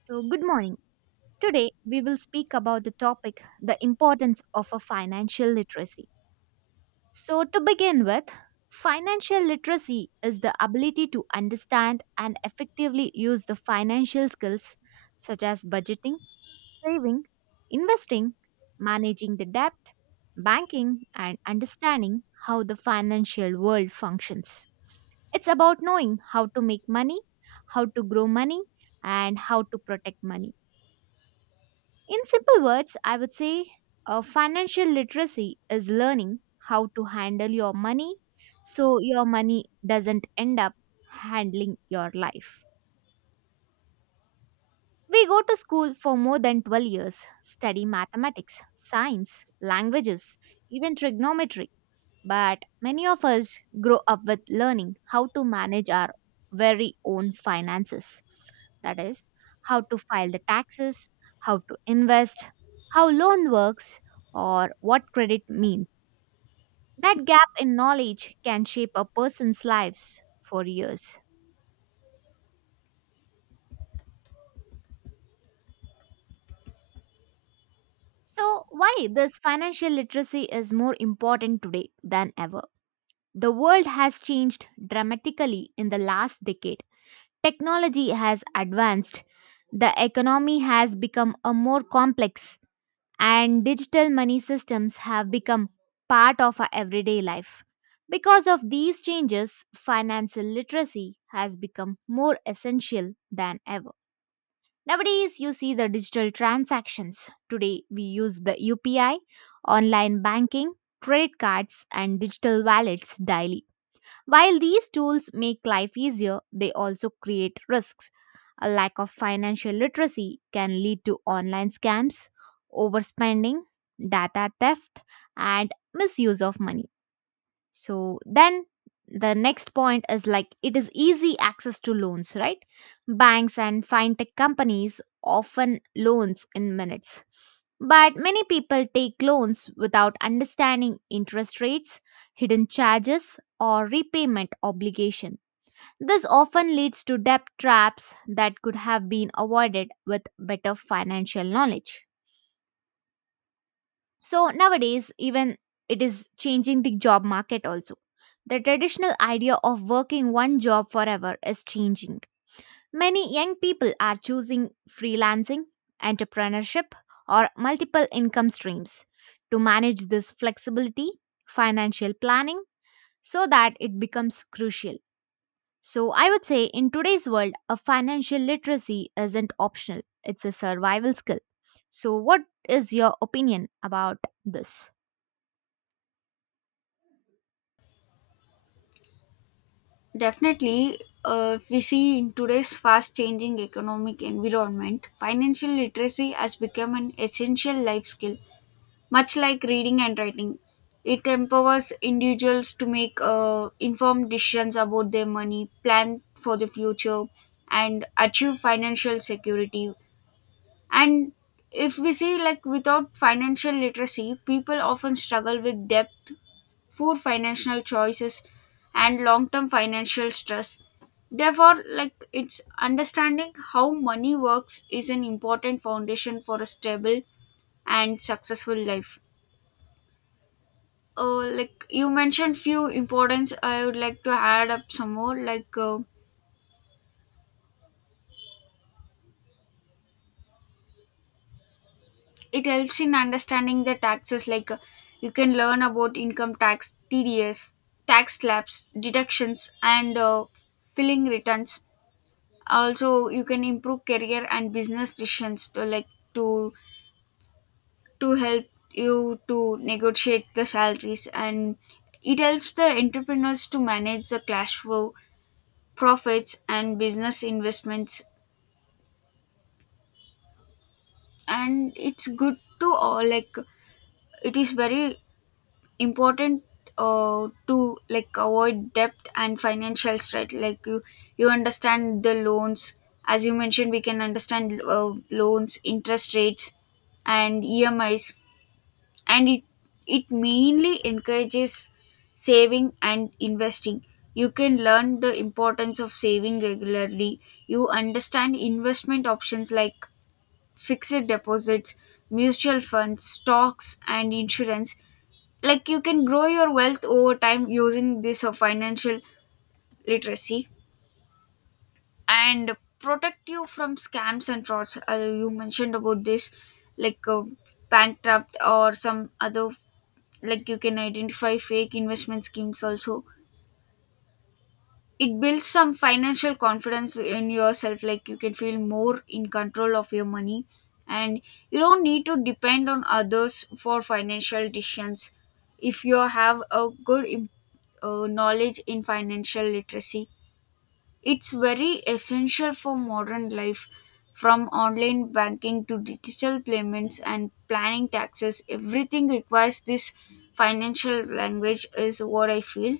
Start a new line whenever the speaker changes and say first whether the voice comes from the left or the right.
right: So, good morning. Today, we will speak about the topic the importance of a financial literacy. So, to begin with, financial literacy is the ability to understand and effectively use the financial skills such as budgeting, saving, investing, managing the debt, banking, and understanding how the financial world functions. It's about knowing how to make money, how to grow money, and how to protect money. In simple words, I would say financial literacy is learning how to handle your money so your money doesn't end up handling your life. We go to school for more than 12 years, study mathematics, science, languages, even trigonometry, but many of us grow up with learning how to manage our very own finances. That is, how to file the taxes, how to invest, how loan works, or what credit means. That gap in knowledge can shape a person's lives for years. So, why this financial literacy is more important today than ever? The world has changed dramatically in the last decade. Technology has advanced, the economy has become a more complex, and digital money systems have become part of our everyday life. Because of these changes, financial literacy has become more essential than ever. Nowadays, you see the digital transactions. Today, we use the UPI, online banking, credit cards, and digital wallets daily. While these tools make life easier, they also create risks. A lack of financial literacy can lead to online scams, overspending, data theft, and misuse of money. So, then the next point is like it is easy access to loans, right? Banks and fintech companies often loans in minutes. But many people take loans without understanding interest rates, hidden charges, or repayment obligation. This often leads to debt traps that could have been avoided with better financial knowledge. So nowadays, even it is changing the job market also. The traditional idea of working one job forever is changing. Many young people are choosing freelancing, entrepreneurship, or multiple income streams to manage this flexibility, financial planning, so that it becomes crucial. So, I would say in today's world, a financial literacy isn't optional, it's a survival skill. So, what is your opinion about this?
left: Definitely, if we see in today's fast changing economic environment, financial literacy has become an essential life skill, much like reading and writing. It empowers individuals to make informed decisions about their money, plan for the future, and achieve financial security. And if we see, like, without financial literacy, people often struggle with debt poor financial choices, and long term financial stress. Therefore, like it's understanding how money works is an important foundation for a stable and successful life. Like you mentioned few importance I would like to add up some more like it helps in understanding the taxes like you can learn about income tax tds tax slabs deductions and filling returns also you can improve career and business decisions to like to to help you to negotiate the salaries and it helps the entrepreneurs to manage the cash flow profits and business investments and it's good to all like it is very important to like avoid debt and financial stress like you understand the loans as you mentioned we can understand loans interest rates and emis and it mainly encourages saving and investing you can learn the importance of saving regularly you understand investment options like fixed deposits mutual funds stocks and insurance like you can grow your wealth over time using this financial literacy and protect you from scams and frauds you mentioned about this like bankrupt or some other like you can identify fake investment schemes also it builds some financial confidence in yourself like you can feel more in control of your money and you don't need to depend on others for financial decisions if you have a good knowledge in financial literacy it's very essential for modern life from online banking to digital payments and planning taxes everything requires this financial language is what I feel.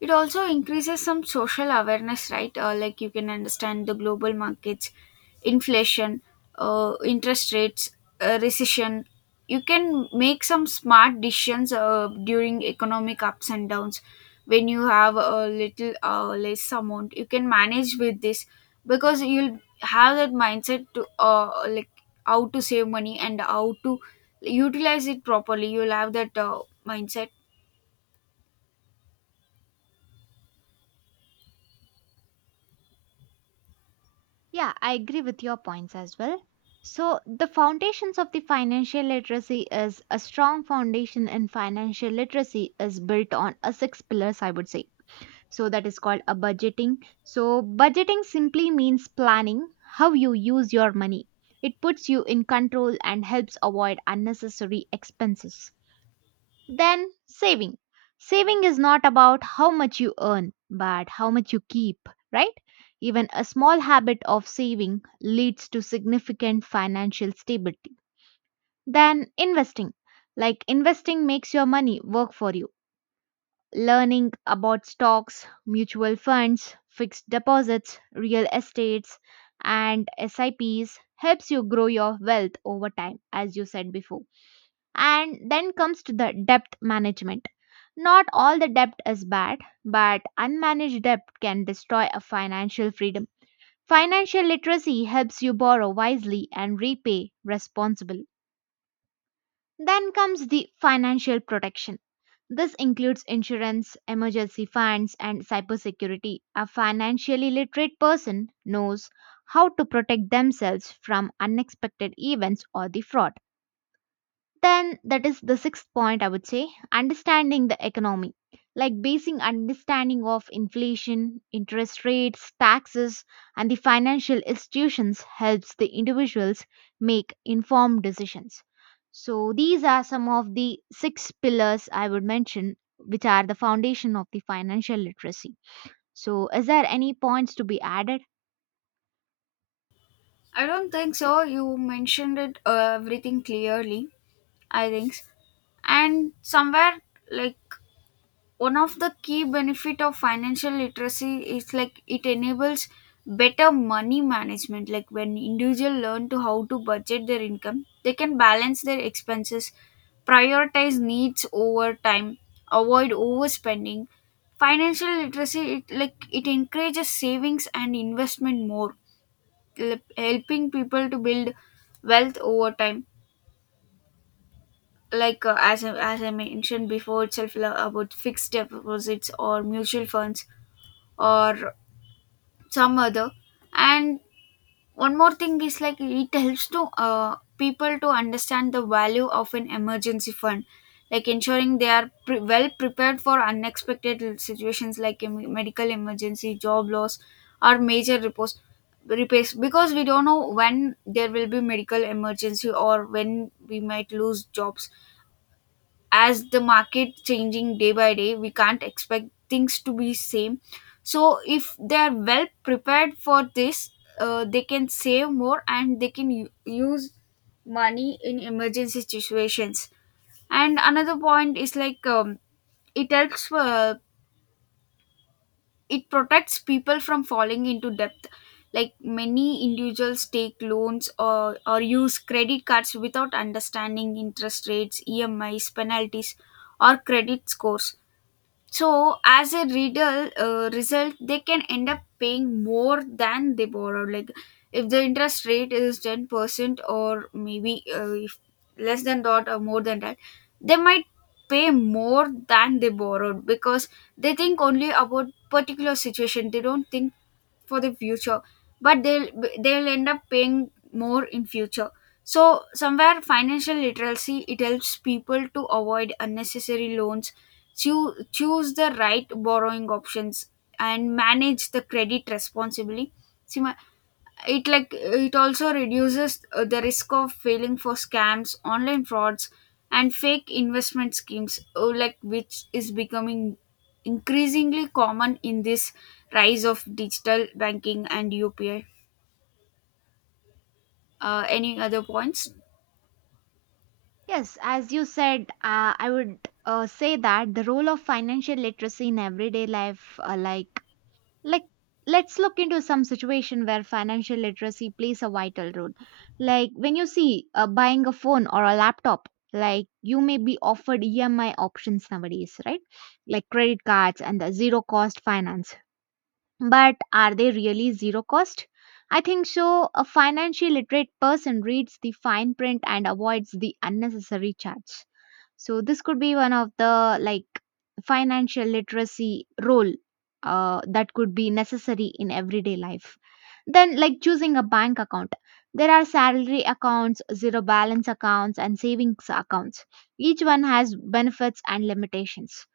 left: It also increases some social awareness, right? Like you can understand the global markets, inflation, interest rates, recession. You can make some smart decisions during economic ups and downs. When you have a little less amount, you can manage with this because you'll have that mindset to like how to save money and how to utilize it properly. You'll have that mindset.
right: Yeah, I agree with your points as well. So, the foundations of the financial literacy is a strong foundation in financial literacy is built on a six pillars, I would say. So, that is called a budgeting. So, budgeting simply means planning how you use your money. It puts you in control and helps avoid unnecessary expenses. Then saving. Saving is not about how much you earn, but how much you keep, right? Even a small habit of saving leads to significant financial stability. Then investing. Like investing makes your money work for you. Learning about stocks, mutual funds, fixed deposits, real estates, and SIPs helps you grow your wealth over time, as you said before. And then comes to the debt management not all the debt is bad, but unmanaged debt can destroy a financial freedom. Financial literacy helps you borrow wisely and repay responsibly. Then comes the financial protection. This includes insurance, emergency funds, and cybersecurity. A financially literate person knows how to protect themselves from unexpected events or the fraud. Then, that is the sixth point, I would say understanding the economy, like basing understanding of inflation, interest rates, taxes, and the financial institutions helps the individuals make informed decisions. So, these are some of the six pillars I would mention, which are the foundation of the financial literacy. So, is there any points to be added?
left: I don't think so. You mentioned it everything clearly, I think. And somewhere like one of the key benefit of financial literacy is like it enables better money management like when individual learn to how to budget their income they can balance their expenses prioritize needs over time avoid overspending financial literacy it like it encourages savings and investment more helping people to build wealth over time like as I mentioned before itself about fixed deposits or mutual funds or some other and one more thing is like it helps to people to understand the value of an emergency fund, like ensuring they are well prepared for unexpected situations like medical emergency, job loss, or major repairs. Because we don't know when there will be medical emergency or when we might lose jobs as the market changing day by day we can't expect things to be same so if they are well prepared for this they can save more and they can use money in emergency situations and another point is like it helps it protects people from falling into debt like many individuals take loans or use credit cards without understanding interest rates emis penalties or credit scores so, as a riddle result, they can end up paying more than they borrowed. Like, if the interest rate is 10%, or maybe if less than that or more than that, they might pay more than they borrowed because they think only about particular situation. They don't think for the future, but they'll end up paying more in future. So somewhere financial literacy it helps people to avoid unnecessary loans choose the right borrowing options and manage the credit responsibly. See, it like it also reduces the risk of failing for scams, online frauds, and fake investment schemes, like which is becoming increasingly common in this rise of digital banking and UPI. Any other points?
right: Yes, as you said, I would say that the role of financial literacy in everyday life, like let's look into some situation where financial literacy plays a vital role. Like when you see buying a phone or a laptop, like you may be offered EMI options nowadays, right? Like credit cards and the zero cost finance. But are they really zero cost? I think so. A financially literate person reads the fine print and avoids the unnecessary charge so this could be one of the like financial literacy role that could be necessary in everyday life. Then like choosing a bank account. There are salary accounts, zero balance accounts and savings accounts. Each one has benefits and limitations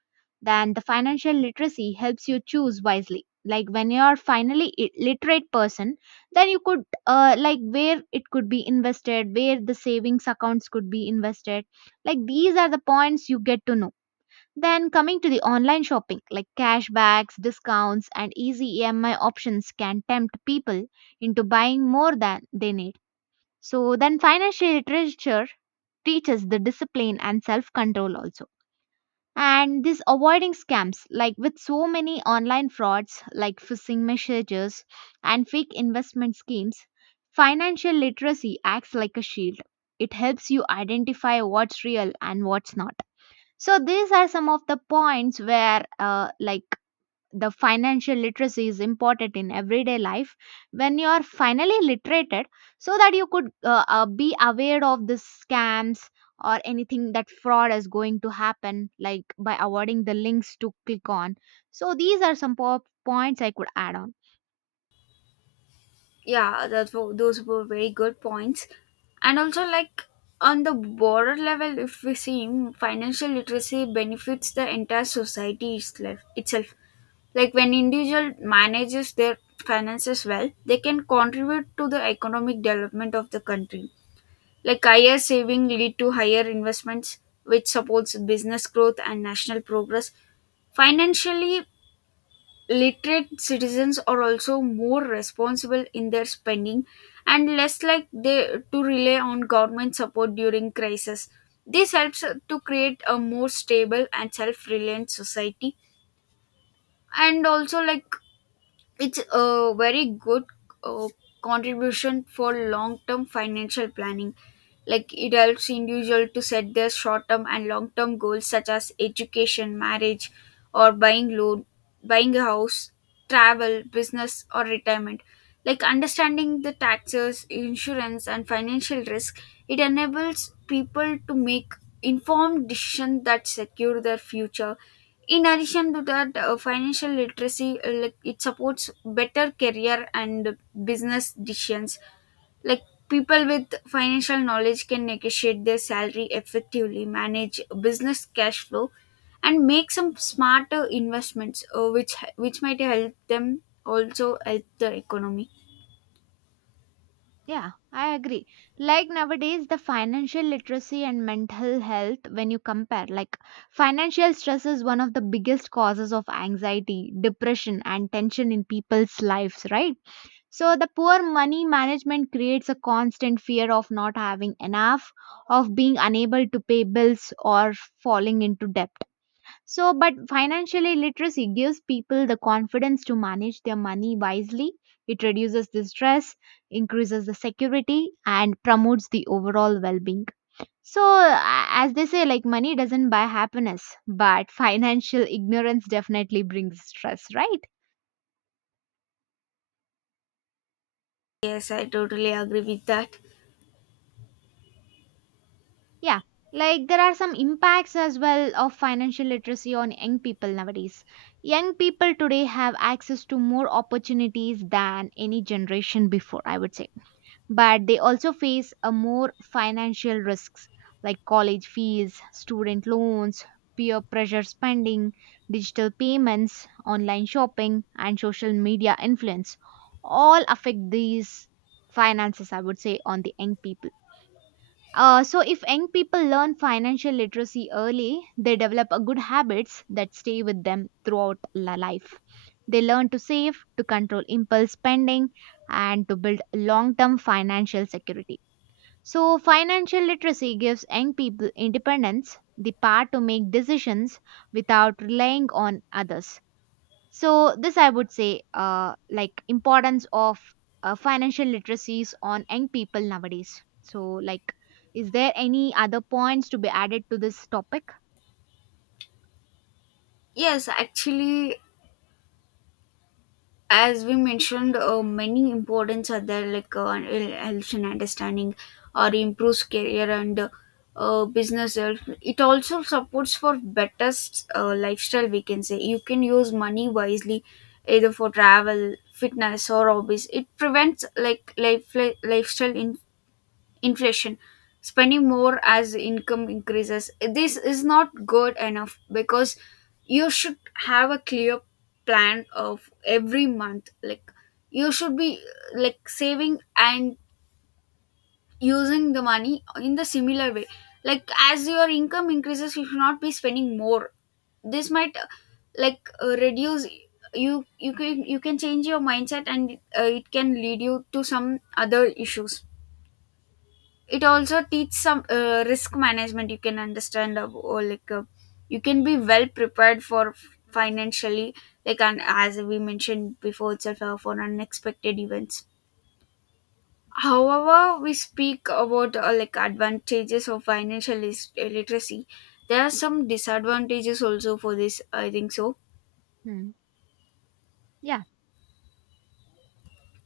right: then the financial literacy helps you choose wisely like when you are finally literate person then you could like where it could be invested where the savings accounts could be invested like these are the points you get to know then coming to the online shopping like cashbacks discounts and easy EMI options can tempt people into buying more than they need so then financial literature teaches the discipline and self control also and this avoiding scams, like with so many online frauds, like phishing messages and fake investment schemes, financial literacy acts like a shield. It helps you identify what's real and what's not. So these are some of the points where, like the financial literacy is important in everyday life when you are finally literated so that you could be aware of the scams or anything that fraud is going to happen like by avoiding the links to click on so these are some points I could add on
left: Yeah that those were very good points and also like on the broader level if we see financial literacy benefits the entire society itself. Like when individual manages their finances well they can contribute to the economic development of the country like higher saving lead to higher investments which supports business growth and national progress financially literate citizens are also more responsible in their spending and less like they to rely on government support during crisis. This helps to create a more stable and self-reliant society and also like it's a very good uh, contribution for long term financial planning. Like it helps individual to set their short term and long term goals such as education, marriage, or buying loan, buying a house, travel, business, or retirement. Like understanding the taxes, insurance, and financial risk, it enables people to make informed decisions that secure their future in addition to that financial literacy like it supports better career and business decisions like people with financial knowledge can negotiate their salary effectively manage business cash flow and make some smarter investments which might help them also help the economy.
right: yeah I agree like nowadays the financial literacy and mental health when you compare like financial stress is one of the biggest causes of anxiety depression and tension in people's lives right. So the poor money management creates a constant fear of not having enough, of being unable to pay bills or falling into debt. So but financially literacy gives people the confidence to manage their money wisely. It reduces the stress, increases the security and promotes the overall well-being. So as they say like money doesn't buy happiness, but financial ignorance definitely brings stress, right?
left: Yes I totally agree with that.
right: Yeah, like there are some impacts as well of financial literacy on young people nowadays. Young people today have access to more opportunities than any generation before, I would say. But they also face a more financial risks like college fees, student loans, peer pressure spending, digital payments, online shopping, and social media influence all affect these finances, I would say, on the young people so, if young people learn financial literacy early, they develop a good habits that stay with them throughout life. They learn to save, to control impulse spending, and to build long term financial security. So, financial literacy gives young people independence, the power to make decisions without relying on others so this I would say like importance of financial literacies on young people nowadays so like is there any other points to be added to this topic
left: Yes actually as we mentioned many importance are there like and it helps in understanding or improves career and business health. It also supports for better lifestyle we can say you can use money wisely either for travel fitness or hobbies it prevents lifestyle inflation spending more as income increases this is not good enough because you should have a clear plan of every month like you should be like saving and using the money in the similar way like as your income increases you should not be spending more this might reduce you can you can change your mindset and it can lead you to some other issues it also teach some risk management you can understand or like you can be well prepared for financially like and as we mentioned before itself for unexpected events however we speak about like advantages of financial literacy there are some disadvantages also for this I think so.
right: hmm. Yeah.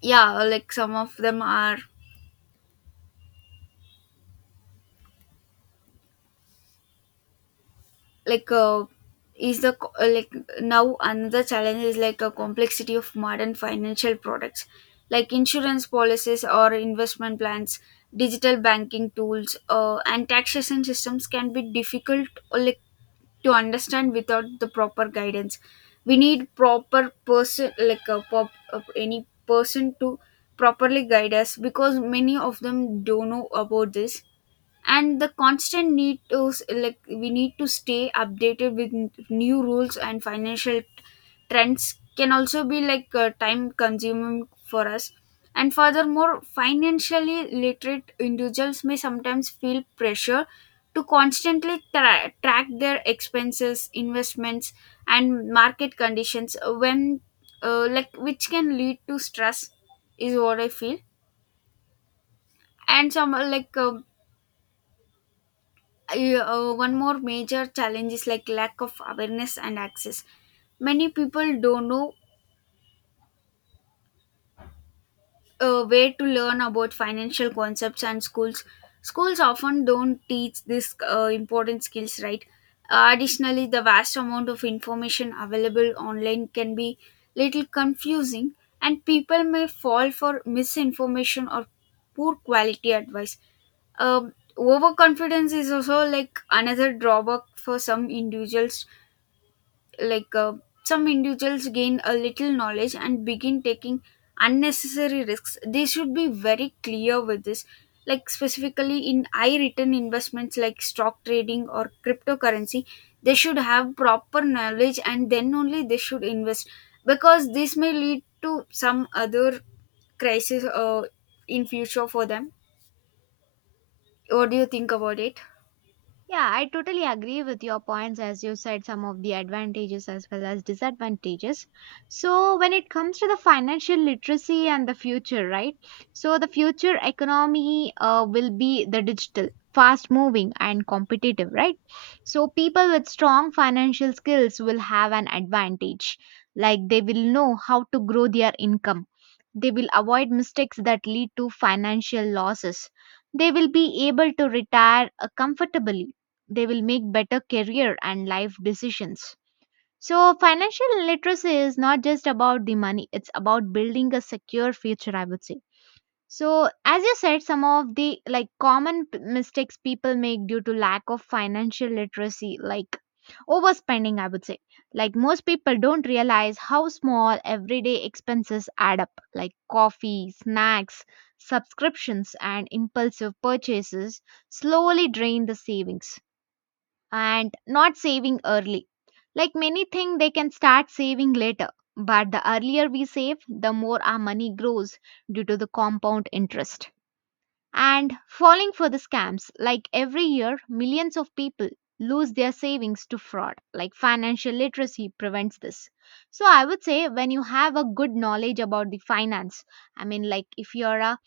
left: Yeah like some of them are like is the co- uh, like now another challenge is like a complexity of modern financial products like insurance policies or investment plans digital banking tools and taxation systems can be difficult or like to understand without the proper guidance we need proper person like a pop any person to properly guide us because many of them don't know about this and the constant need to like we need to stay updated with new rules and financial trends can also be like time consuming for us and furthermore financially literate individuals may sometimes feel pressure to constantly track their expenses investments and market conditions when like which can lead to stress is what I feel and some one more major challenge is like lack of awareness and access many people don't know where to learn about financial concepts and schools often don't teach this important skills right. Additionally the vast amount of information available online can be little confusing and people may fall for misinformation or poor quality advice. Um Overconfidence is also like another drawback for some individuals like some individuals gain a little knowledge and begin taking unnecessary risks they should be very clear with this like specifically in high return investments like stock trading or cryptocurrency they should have proper knowledge and then only they should invest because this may lead to some other crisis in future for them what do you think about it?
right: Yeah, I totally agree with your points as you said some of the advantages as well as disadvantages. So, when it comes to the financial literacy and the future, right? So, the future economy will be the digital, fast moving, and competitive, right? So, people with strong financial skills will have an advantage, like they will know how to grow their income they will avoid mistakes that lead to financial losses. They will be able to retire comfortably. They will make better career and life decisions. So, financial literacy is not just about the money, it's about building a secure future, I would say. So, as you said, some of the like common mistakes people make due to lack of financial literacy, like overspending, I would say. Like most people don't realize how small everyday expenses add up, like coffee, snacks, subscriptions, and impulsive purchases slowly drain the savings and not saving early. Like many think they can start saving later, but the earlier we save, the more our money grows due to the compound interest. And falling for the scams, like every year, millions of people lose their savings to fraud. Like financial literacy prevents this. So I would say when you have a good knowledge about the finance, I mean, like if you're a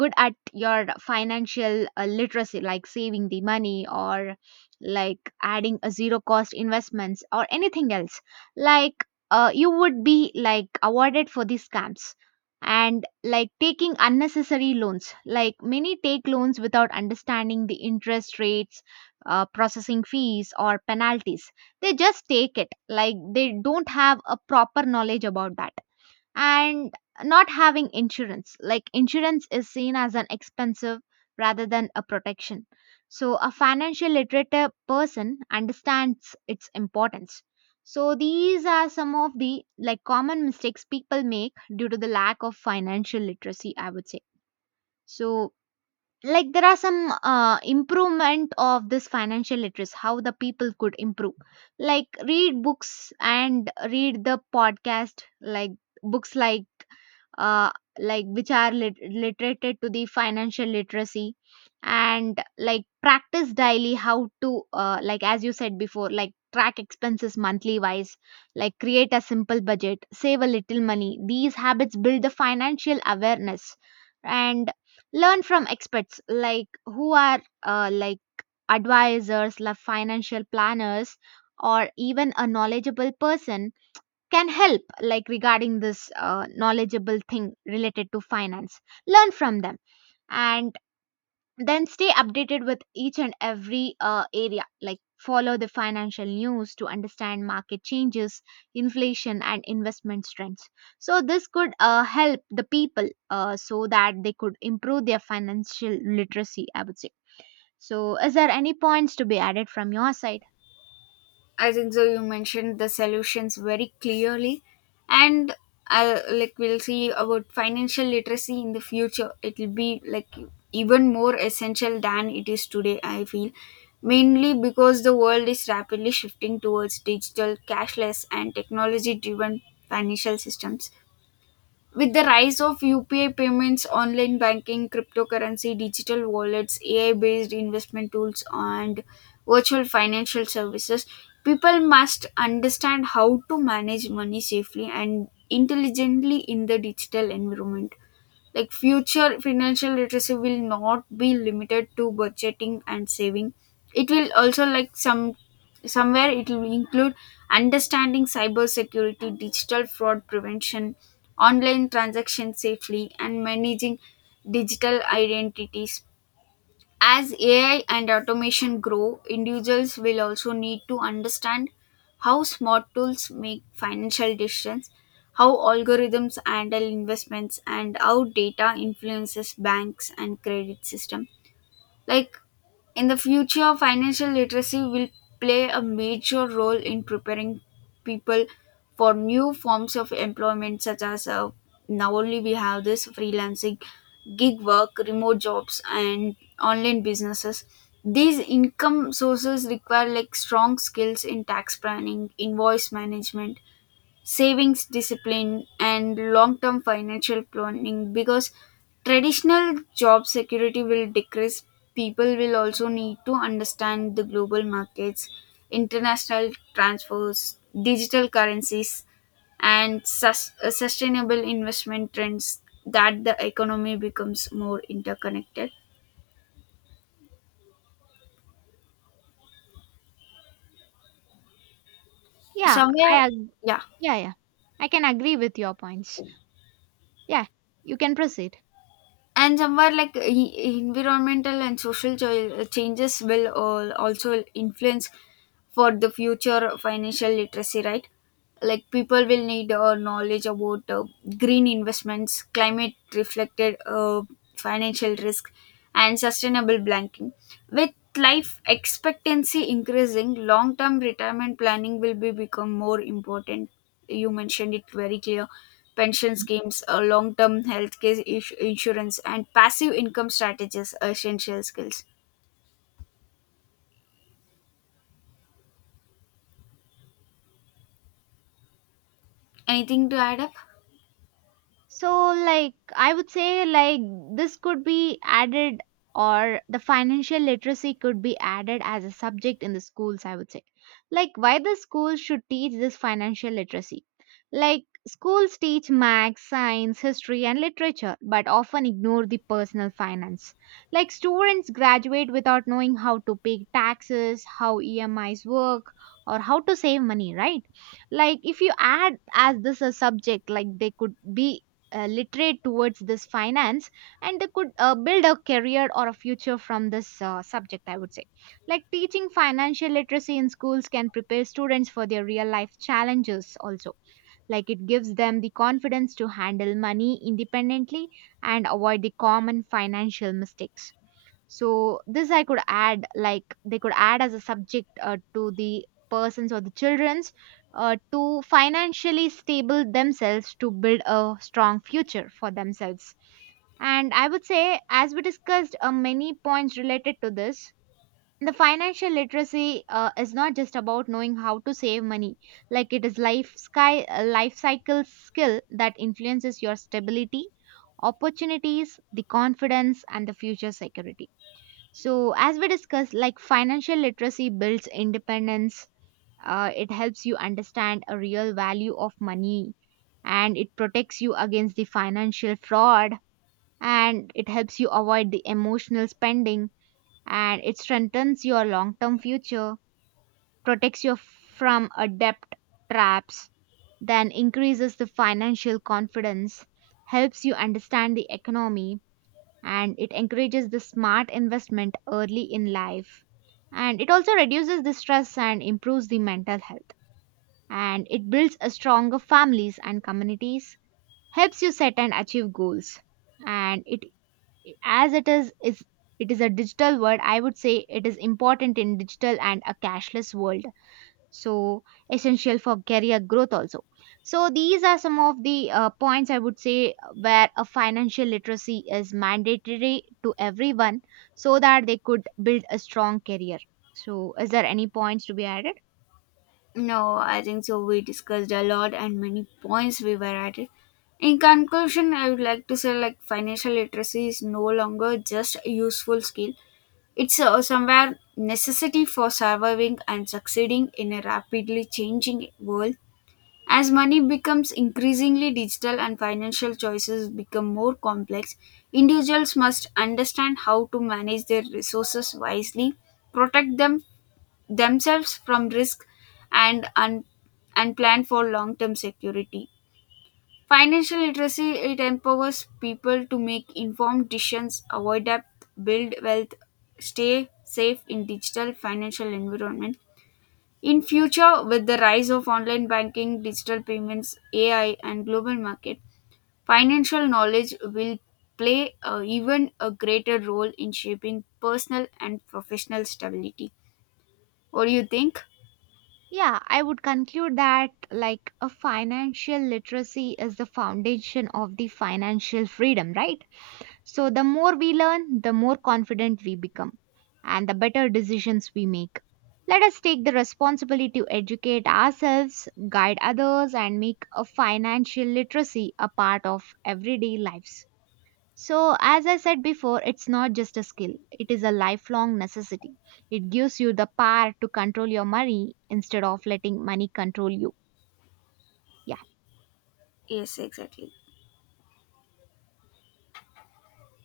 right: good at your financial literacy, like saving the money or like adding a zero cost investments or anything else like you would be like awarded for these scams, and like taking unnecessary loans, like many take loans without understanding the interest rates, processing fees or penalties. They just take it, like they don't have a proper knowledge about that. And not having insurance, like insurance is seen as an expensive rather than a protection. So a financial literate person understands its importance. So these are some of the like common mistakes people make due to the lack of financial literacy, I would say. So like there are some improvement of this financial literacy, how the people could improve. Like read books and read the podcast, like books uh, like which are literated to the financial literacy. And like practice daily how to like as you said before, like track expenses monthly wise, like create a simple budget, save a little money. These habits build the financial awareness. And learn from experts, like who are like advisors, like financial planners or even a knowledgeable person can help, like regarding this knowledgeable thing related to finance. Learn from them. And then stay updated with each and every area, like follow the financial news to understand market changes, inflation and investment trends. So this could help the people, so that they could improve their financial literacy, I would say. So is there any points to be added from your side?
left: I think so. You mentioned the solutions very clearly, and I like we'll see about financial literacy in the future. It will be like even more essential than it is today. I feel mainly because the world is rapidly shifting towards digital, cashless, and technology-driven financial systems with the rise of UPI payments, online banking, cryptocurrency, digital wallets, AI based investment tools, and virtual financial services, people must understand how to manage money safely and intelligently in the digital environment. Like future financial literacy will not be limited to budgeting and saving. It will also like some somewhere it will include understanding cyber security, digital fraud prevention, online transaction safely, and managing digital identities as AI and automation grow, individuals will also need to understand how smart tools make financial decisions, how algorithms handle investments, and how data influences banks and credit system. Like in the future, financial literacy will play a major role in preparing people for new forms of employment, such as now only we have this freelancing, gig work, remote jobs, and online businesses. These income sources require like strong skills in tax planning, invoice management, savings discipline, and long term financial planning because traditional job security will decrease. People will also need to understand the global markets, international transfers, digital currencies, and sustainable investment trends that the economy becomes more interconnected.
right: yeah i
left: Somewhere,
right: ag-
left: yeah.
right: Yeah, yeah, I can agree with your points. Yeah, you can proceed.
left: And somewhere like environmental and social changes will all also influence for the future financial literacy right like people will need knowledge about green investments climate reflected financial risk and sustainable banking with life expectancy increasing long term retirement planning will be become more important you mentioned it very clear pension schemes long term healthcare insurance and passive income strategies are essential skills anything to add up.
right: So, like, I would say, like, this could be added, or the financial literacy could be added as a subject in the schools, I would say. Like, why the schools should teach this financial literacy? Like, schools teach math, science, history, and literature, but often ignore the personal finance. Like, students graduate without knowing how to pay taxes, how EMIs work, or how to save money, right? Like if you add as this a subject, like they could be literate towards this finance, and they could build a career or a future from this subject, I would say. Like teaching financial literacy in schools can prepare students for their real life challenges also. Like it gives them the confidence to handle money independently and avoid the common financial mistakes. So this I could add, like they could add as a subject to the persons or the children's, to financially stable themselves, to build a strong future for themselves. And I would say, as we discussed, many points related to this, the financial literacy is not just about knowing how to save money. Like it is life cycle skill that influences your stability, opportunities, the confidence and the future security. So, as we discussed, like financial literacy builds independence, it helps you understand a real value of money, and it protects you against the financial fraud, and it helps you avoid the emotional spending, and it strengthens your long term future, protects you from a debt traps, then increases the financial confidence, helps you understand the economy, and it encourages the smart investment early in life, and it also reduces the stress and improves the mental health, and it builds a stronger families and communities, helps you set and achieve goals, and it as it is it is a digital world, I would say, it is important in digital and a cashless world. So essential for career growth also. So these are some of the points I would say where a financial literacy is mandatory to everyone, so that they could build a strong career. So is there any points to be added?
left: No, I think so. We discussed a lot and many points we were at it. In conclusion, I would like to say like financial literacy is no longer just a useful skill. It's somewhere necessity for surviving and succeeding in a rapidly changing world. As money becomes increasingly digital and financial choices become more complex, individuals must understand how to manage their resources wisely, protect them themselves from risk and un- and plan for long-term security. Financial literacy it empowers people to make informed decisions, avoid debt, build wealth, stay safe in digital financial environment. In future, with the rise of online banking, digital payments, AI, and global market, financial knowledge will play a, even a greater role in shaping personal and professional stability. What do you think?
right: Yeah, I would conclude that like a financial literacy is the foundation of the financial freedom, right? So, the more we learn, the more confident we become and the better decisions we make. Let us take the responsibility to educate ourselves, guide others, and make a financial literacy a part of everyday lives. So, as I said before, it's not just a skill, it is a lifelong necessity. It gives you the power to control your money instead of letting money control you.
left: Yes, exactly.